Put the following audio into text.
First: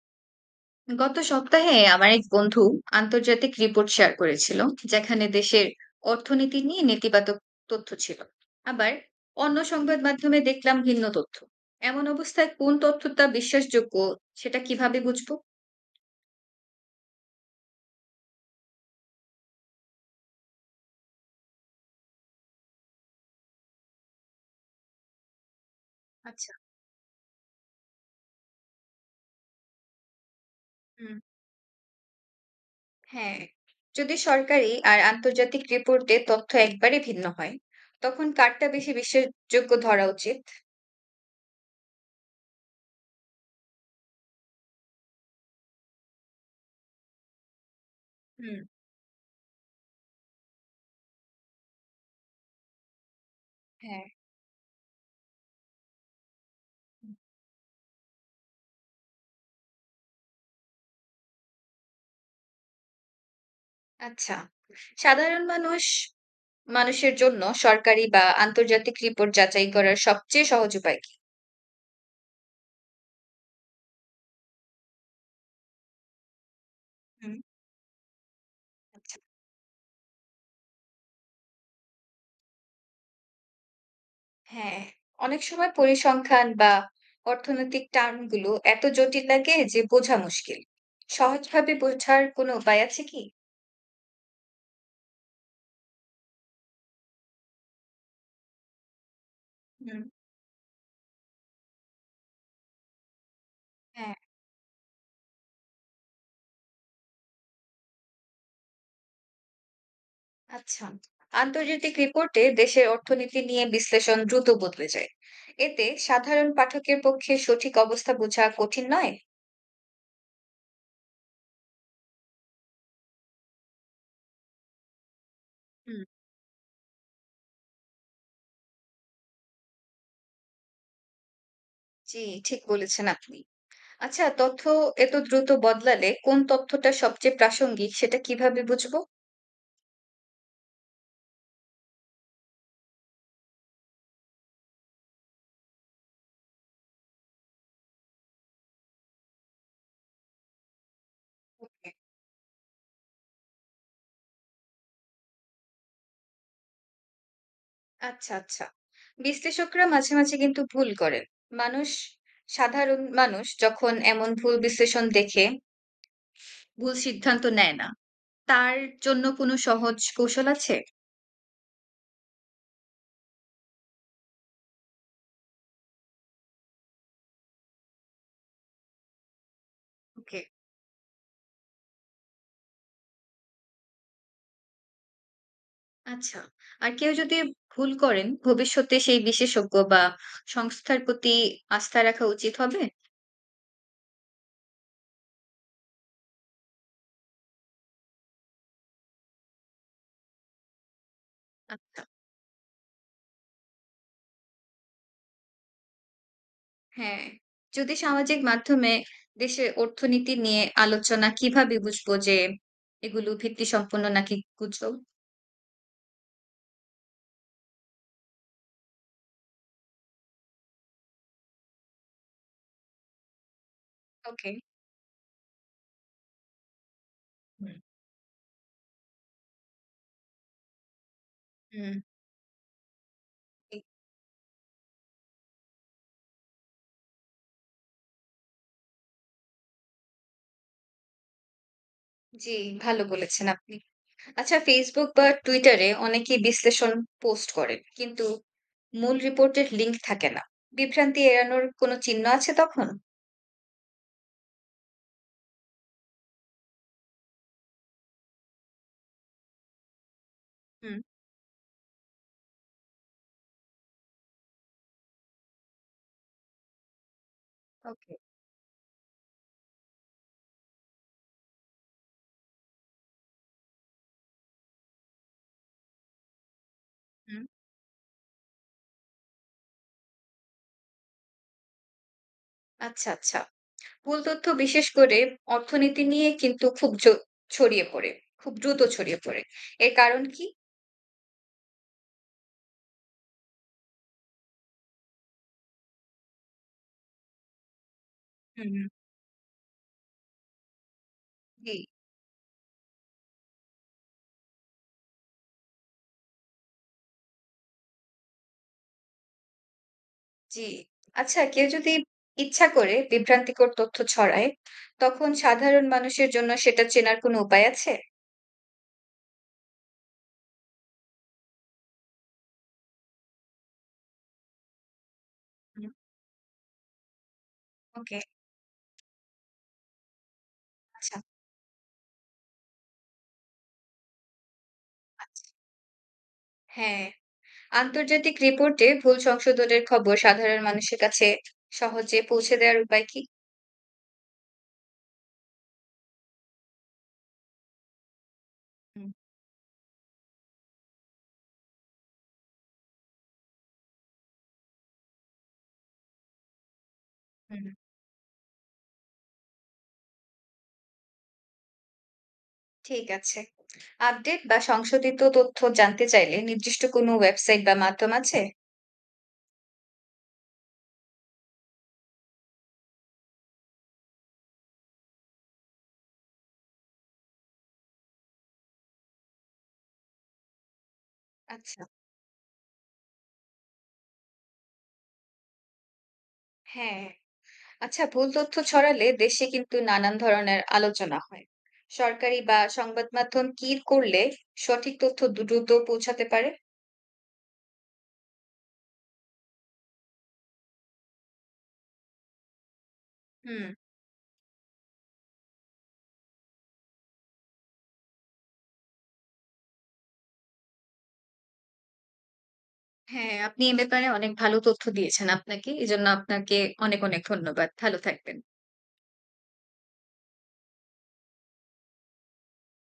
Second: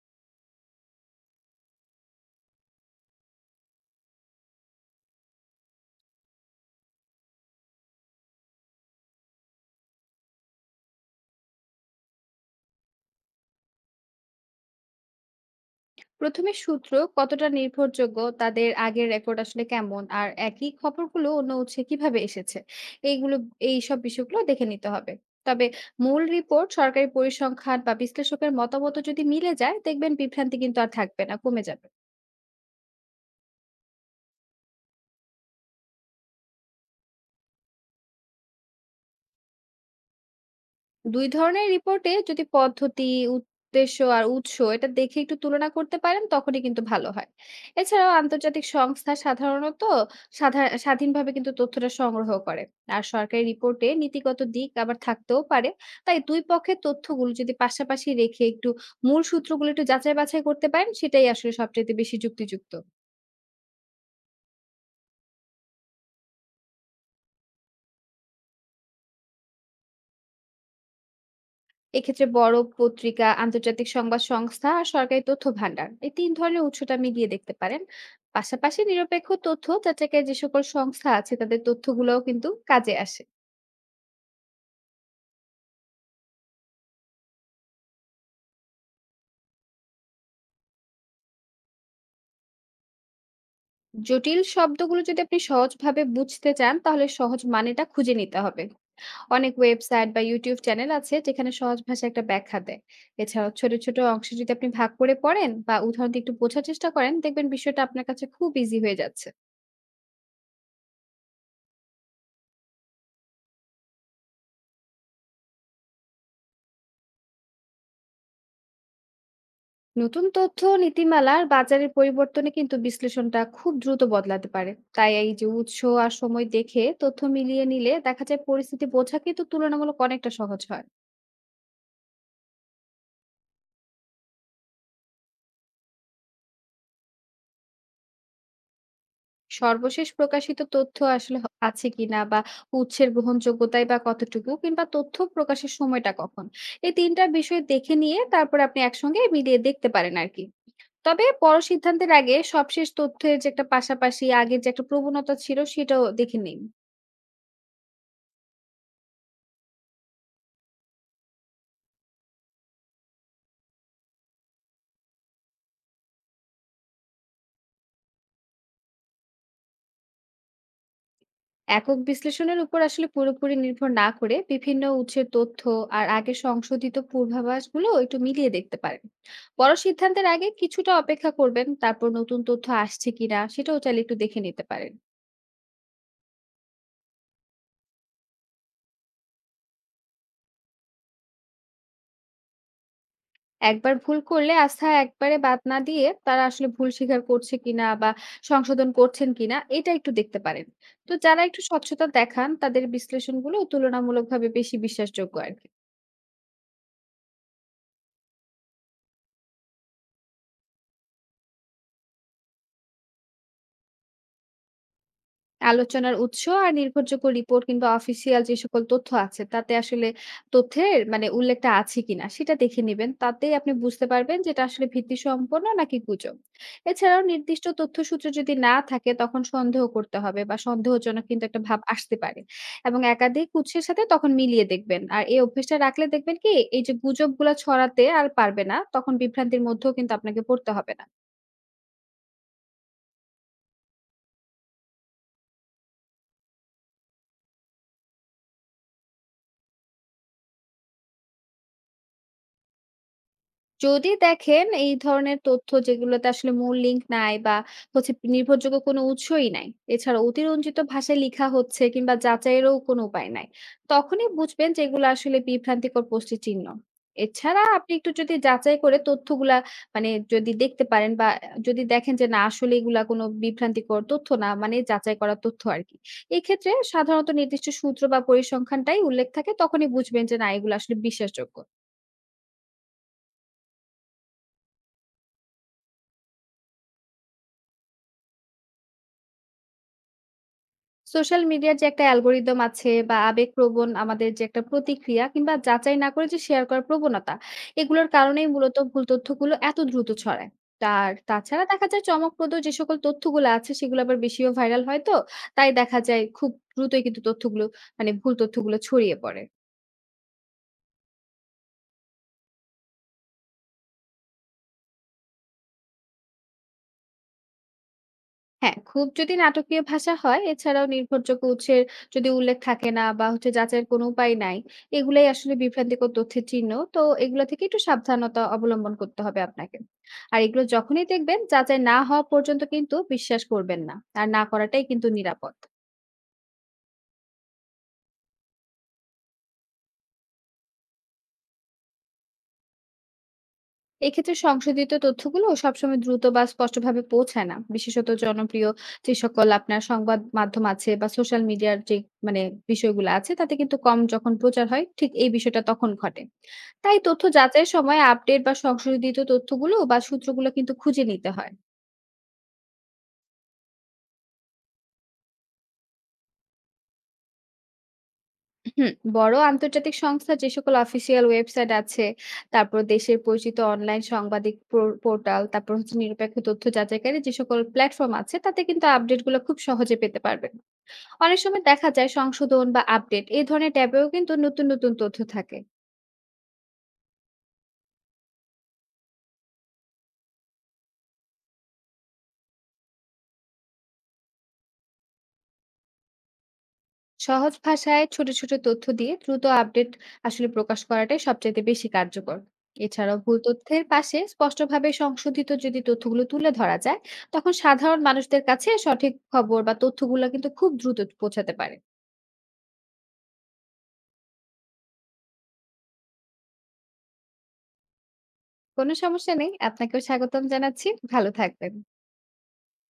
গত সপ্তাহে আমার এক বন্ধু আন্তর্জাতিক রিপোর্ট শেয়ার করেছিল, যেখানে দেশের অর্থনীতি নিয়ে নেতিবাচক তথ্য ছিল। আবার অন্য সংবাদ মাধ্যমে দেখলাম ভিন্ন তথ্য। এমন অবস্থায় কোন তথ্যটা বিশ্বাসযোগ্য, সেটা কিভাবে বুঝবো? প্রথমে সূত্র কতটা নির্ভরযোগ্য, তাদের আগের রেকর্ড আসলে কেমন, আর একই খবরগুলো অন্য উৎসে কিভাবে এসেছে, এইগুলো এই সব বিষয়গুলো দেখে নিতে হবে। তবে মূল আচ্ছা। রিপোর্ট, সরকারি পরিসংখ্যান বা বিশ্লেষকের মতামত যদি মিলে যায় দেখবেন বিভ্রান্তি কিন্তু আর হুম। থাকবে না, কমে যাবে। হ্যাঁ, যদি সরকারি আর আন্তর্জাতিক রিপোর্টে তথ্য একবারে ভিন্ন হয়, তখন কারটা বেশি বিশ্বাসযোগ্য ধরা উচিত? ২ ধরনের রিপোর্টে যদি পদ্ধতি, উদ্দেশ্য আর উৎস এটা দেখে একটু তুলনা করতে পারেন তখনই কিন্তু ভালো হয়। এছাড়াও হুম। আন্তর্জাতিক সংস্থা সাধারণত স্বাধীনভাবে কিন্তু তথ্যটা সংগ্রহ করে। আর সরকারি রিপোর্টে হ্যাঁ। নীতিগত দিক আবার থাকতেও পারে। তাই ২ পক্ষের তথ্যগুলো যদি পাশাপাশি রেখে একটু মূল সূত্রগুলো একটু যাচাই বাছাই করতে পারেন সেটাই আসলে সবচাইতে বেশি যুক্তিযুক্ত। আচ্ছা, সাধারণ মানুষ মানুষের জন্য সরকারি বা আন্তর্জাতিক রিপোর্ট যাচাই করার সবচেয়ে সহজ উপায় কি? এক্ষেত্রে বড় পত্রিকা, আন্তর্জাতিক সংবাদ সংস্থা আর সরকারি তথ্য ভান্ডার, এই তিন ধরনের উৎসটা মিলিয়ে হুম, দেখতে পারেন। পাশাপাশি আচ্ছা। নিরপেক্ষ তথ্য যাচাইকারী যে সকল সংস্থা আছে তাদের তথ্যগুলোও কিন্তু কাজে আসে। হ্যাঁ, অনেক সময় পরিসংখ্যান বা অর্থনৈতিক টার্ম গুলো এত জটিল লাগে যে বোঝা মুশকিল। সহজভাবে বোঝার কোনো উপায় আছে কি? জটিল শব্দগুলো যদি আপনি সহজভাবে বুঝতে চান তাহলে সহজ মানেটা খুঁজে নিতে হবে। অনেক হুম, ওয়েবসাইট বা YouTube চ্যানেল আছে যেখানে সহজ ভাষায় একটা ব্যাখ্যা দেয়। এছাড়াও ছোট, ছোট হ্যাঁ। অংশে যদি আপনি ভাগ করে পড়েন বা উদাহরণ দিয়ে একটু বোঝার চেষ্টা করেন দেখবেন বিষয়টা আপনার কাছে খুব ইজি হয়ে যাচ্ছে। আচ্ছা। আন্তর্জাতিক রিপোর্টে দেশের অর্থনীতি নিয়ে বিশ্লেষণ দ্রুত বদলে যায়। এতে সাধারণ পাঠকের পক্ষে সঠিক অবস্থা বোঝা কঠিন নয়? নতুন তথ্য, নীতিমালার, বাজারের পরিবর্তনে কিন্তু বিশ্লেষণটা খুব দ্রুত বদলাতে পারে। তাই এই যে উৎস হুম। আর সময় দেখে তথ্য মিলিয়ে নিলে দেখা যায় পরিস্থিতি বোঝা কিন্তু তুলনামূলক অনেকটা সহজ হয়। জি, ঠিক বলেছেন আপনি। আচ্ছা, তথ্য এত দ্রুত বদলালে কোন তথ্যটা সবচেয়ে প্রাসঙ্গিক সেটা কিভাবে বুঝবো? সর্বশেষ প্রকাশিত তথ্য আসলে আছে কিনা বা উৎসের গ্রহণযোগ্যতাই বা কতটুকু কিংবা তথ্য প্রকাশের সময়টা কখন, এই তিনটা বিষয় দেখে নিয়ে তারপর আপনি একসঙ্গে মিলিয়ে দেখতে পারেন আর কি। তবে বড় ওকে, সিদ্ধান্তের আগে সবশেষ তথ্যের যে একটা, পাশাপাশি আগের যে একটা প্রবণতা ছিল সেটাও দেখে নিন। আচ্ছা আচ্ছা। বিশ্লেষকরা মাঝে মাঝে কিন্তু ভুল করেন। মানুষ সাধারণ মানুষ যখন এমন ভুল বিশ্লেষণ দেখে ভুল সিদ্ধান্ত নেয় না, তার জন্য কোনো সহজ কৌশল আছে? একক বিশ্লেষণের উপর আসলে পুরোপুরি নির্ভর না করে বিভিন্ন উৎসের তথ্য আর আগে সংশোধিত পূর্বাভাসগুলো একটু মিলিয়ে দেখতে পারেন। বড় সিদ্ধান্তের ওকে। আগে কিছুটা অপেক্ষা করবেন, তারপর নতুন তথ্য আসছে কিনা সেটাও চাইলে একটু দেখে নিতে পারেন। আচ্ছা। আর কেউ যদি ভুল করেন ভবিষ্যতে সেই বিশেষজ্ঞ বা সংস্থার প্রতি আস্থা রাখা উচিত হবে? একবার ভুল করলে আস্থা একবারে বাদ না দিয়ে তারা আসলে ভুল স্বীকার করছে কিনা বা সংশোধন করছেন কিনা এটা একটু দেখতে পারেন। তো যারা একটু আচ্ছা। স্বচ্ছতা দেখান তাদের বিশ্লেষণগুলো তুলনামূলকভাবে বেশি বিশ্বাসযোগ্য আর কি। হ্যাঁ, যদি সামাজিক মাধ্যমে দেশের অর্থনীতি নিয়ে আলোচনা, কিভাবে বুঝবো যে এগুলো ভিত্তিসম্পন্ন নাকি গুজব? আলোচনার উৎস আর নির্ভরযোগ্য রিপোর্ট কিংবা অফিসিয়াল যে সকল তথ্য আছে তাতে আসলে তথ্যের মানে উল্লেখটা আছে কিনা সেটা দেখে নেবেন, তাতেই আপনি বুঝতে পারবেন যে ওকে। এটা আসলে ভিত্তি সম্পন্ন নাকি গুজব। এছাড়াও নির্দিষ্ট হুম। তথ্যসূত্র যদি না থাকে তখন সন্দেহ করতে হবে, বা সন্দেহজনক কিন্তু একটা ভাব হুম, আসতে পারে। এবং একাধিক জি, উৎসের সাথে তখন মিলিয়ে দেখবেন, আর এই অভ্যেসটা রাখলে দেখবেন কি এই যে গুজবগুলা ছড়াতে আর পারবে না, তখন বিভ্রান্তির মধ্যেও কিন্তু আপনাকে পড়তে হবে না। জি, ভালো বলেছেন আপনি। আচ্ছা, Facebook বা Twitter এ অনেকেই বিশ্লেষণ পোস্ট করেন। কিন্তু মূল রিপোর্টের লিঙ্ক থাকে না। বিভ্রান্তি এড়ানোর কোনো চিহ্ন আছে তখন? যদি দেখেন এই ধরনের তথ্য, যেগুলোতে আসলে মূল লিঙ্ক নাই বা হচ্ছে নির্ভরযোগ্য কোনো উৎসই নাই, এছাড়া অতিরঞ্জিত হুম। ভাষায় লিখা হচ্ছে কিংবা যাচাইয়েরও কোনো উপায় নাই, তখনই বুঝবেন যে এগুলো আসলে বিভ্রান্তিকর পোস্টের চিহ্ন। এছাড়া আপনি একটু ওকে। যদি যাচাই করে তথ্যগুলা মানে যদি দেখতে পারেন, বা যদি দেখেন যে না আসলে এগুলা কোনো বিভ্রান্তিকর তথ্য না মানে যাচাই করা তথ্য আরকি। এক্ষেত্রে সাধারণত হুম, নির্দিষ্ট সূত্র বা পরিসংখ্যানটাই উল্লেখ থাকে, তখনই বুঝবেন যে না এগুলো আসলে বিশ্বাসযোগ্য। আচ্ছা, আচ্ছা। ভুল তথ্য বিশেষ করে অর্থনীতি নিয়ে কিন্তু খুব ছড়িয়ে পড়ে। খুব দ্রুত ছড়িয়ে পড়ে। এর কারণ কি? সোশ্যাল মিডিয়ার যে একটা অ্যালগরিদম আছে, বা আবেগপ্রবণ আমাদের যে একটা প্রতিক্রিয়া, কিংবা যাচাই না করে যে শেয়ার করার প্রবণতা, এগুলোর কারণেই মূলত হুম, ভুল তথ্যগুলো এত দ্রুত ছড়ায়। আর তাছাড়া জি, দেখা যায় চমকপ্রদ যে সকল তথ্যগুলো আছে সেগুলো আবার বেশিও ভাইরাল হয় তো। তাই দেখা যায় খুব দ্রুতই কিন্তু তথ্যগুলো মানে ভুল তথ্যগুলো ছড়িয়ে পড়ে। জি। আচ্ছা, কেউ যদি ইচ্ছা করে বিভ্রান্তিকর তথ্য ছড়ায়, তখন সাধারণ মানুষের জন্য সেটা চেনার কোনো উপায় আছে? হ্যাঁ, খুব যদি নাটকীয় ভাষা হয়, এছাড়াও নির্ভরযোগ্য উৎসের যদি উল্লেখ থাকে না বা হচ্ছে যাচাইয়ের কোনো উপায় নাই, এগুলাই আসলে হুম। বিভ্রান্তিকর তথ্যের চিহ্ন। তো এগুলো থেকে একটু ওকে, সাবধানতা অবলম্বন করতে হবে আপনাকে। আর এগুলো যখনই আচ্ছা, দেখবেন যাচাই না হওয়া পর্যন্ত কিন্তু বিশ্বাস করবেন না। আর না করাটাই কিন্তু আচ্ছা। নিরাপদ। হ্যাঁ, আন্তর্জাতিক রিপোর্টে ভুল সংশোধনের খবর সাধারণ মানুষের কাছে সহজে পৌঁছে দেওয়ার উপায় কি? এক্ষেত্রে সংশোধিত তথ্যগুলো সবসময় দ্রুত বা স্পষ্টভাবে পৌঁছায় না, বিশেষত জনপ্রিয় হুম। যে সকল আপনার সংবাদ মাধ্যম আছে বা সোশ্যাল মিডিয়ার যে মানে বিষয়গুলো আছে তাতে কিন্তু কম যখন প্রচার হয় ঠিক এই বিষয়টা তখন ঘটে। তাই তথ্য হুম, যাচাইয়ের সময় আপডেট বা সংশোধিত তথ্যগুলো বা সূত্রগুলো কিন্তু খুঁজে নিতে হয়। ঠিক আছে। আপডেট বা সংশোধিত তথ্য জানতে চাইলে নির্দিষ্ট কোনো ওয়েবসাইট বা মাধ্যম আছে? হুম, বড় আন্তর্জাতিক সংস্থা যে সকল অফিসিয়াল ওয়েবসাইট আছে, তারপর দেশের পরিচিত অনলাইন সাংবাদিক পোর্টাল, তারপর হচ্ছে নিরপেক্ষ তথ্য যাচাইকারী যে সকল প্ল্যাটফর্ম আছে, তাতে কিন্তু আপডেটগুলো খুব সহজে পেতে পারবেন। অনেক সময় আচ্ছা, দেখা যায় সংশোধন বা আপডেট এই ধরনের ট্যাবেও কিন্তু নতুন নতুন তথ্য থাকে। হ্যাঁ। আচ্ছা, ভুল তথ্য ছড়ালে দেশে কিন্তু নানান ধরনের আলোচনা হয়। সরকারি বা সংবাদ মাধ্যম কি করলে সঠিক তথ্য দ্রুত পৌঁছাতে পারে? সহজ ভাষায় ছোট ছোট তথ্য দিয়ে দ্রুত আপডেট আসলে প্রকাশ করাটাই সবচেয়ে বেশি কার্যকর। এছাড়াও ভুল হুম। তথ্যের পাশে স্পষ্টভাবে সংশোধিত যদি তথ্যগুলো তুলে ধরা যায়, তখন সাধারণ মানুষদের কাছে সঠিক খবর বা তথ্যগুলো কিন্তু খুব দ্রুত পৌঁছাতে পারে। হ্যাঁ, আপনি এ ব্যাপারে অনেক ভালো তথ্য দিয়েছেন, আপনাকে অনেক অনেক ধন্যবাদ। ভালো থাকবেন। কোনো সমস্যা নেই, আপনাকেও স্বাগতম জানাচ্ছি, ভালো থাকবেন।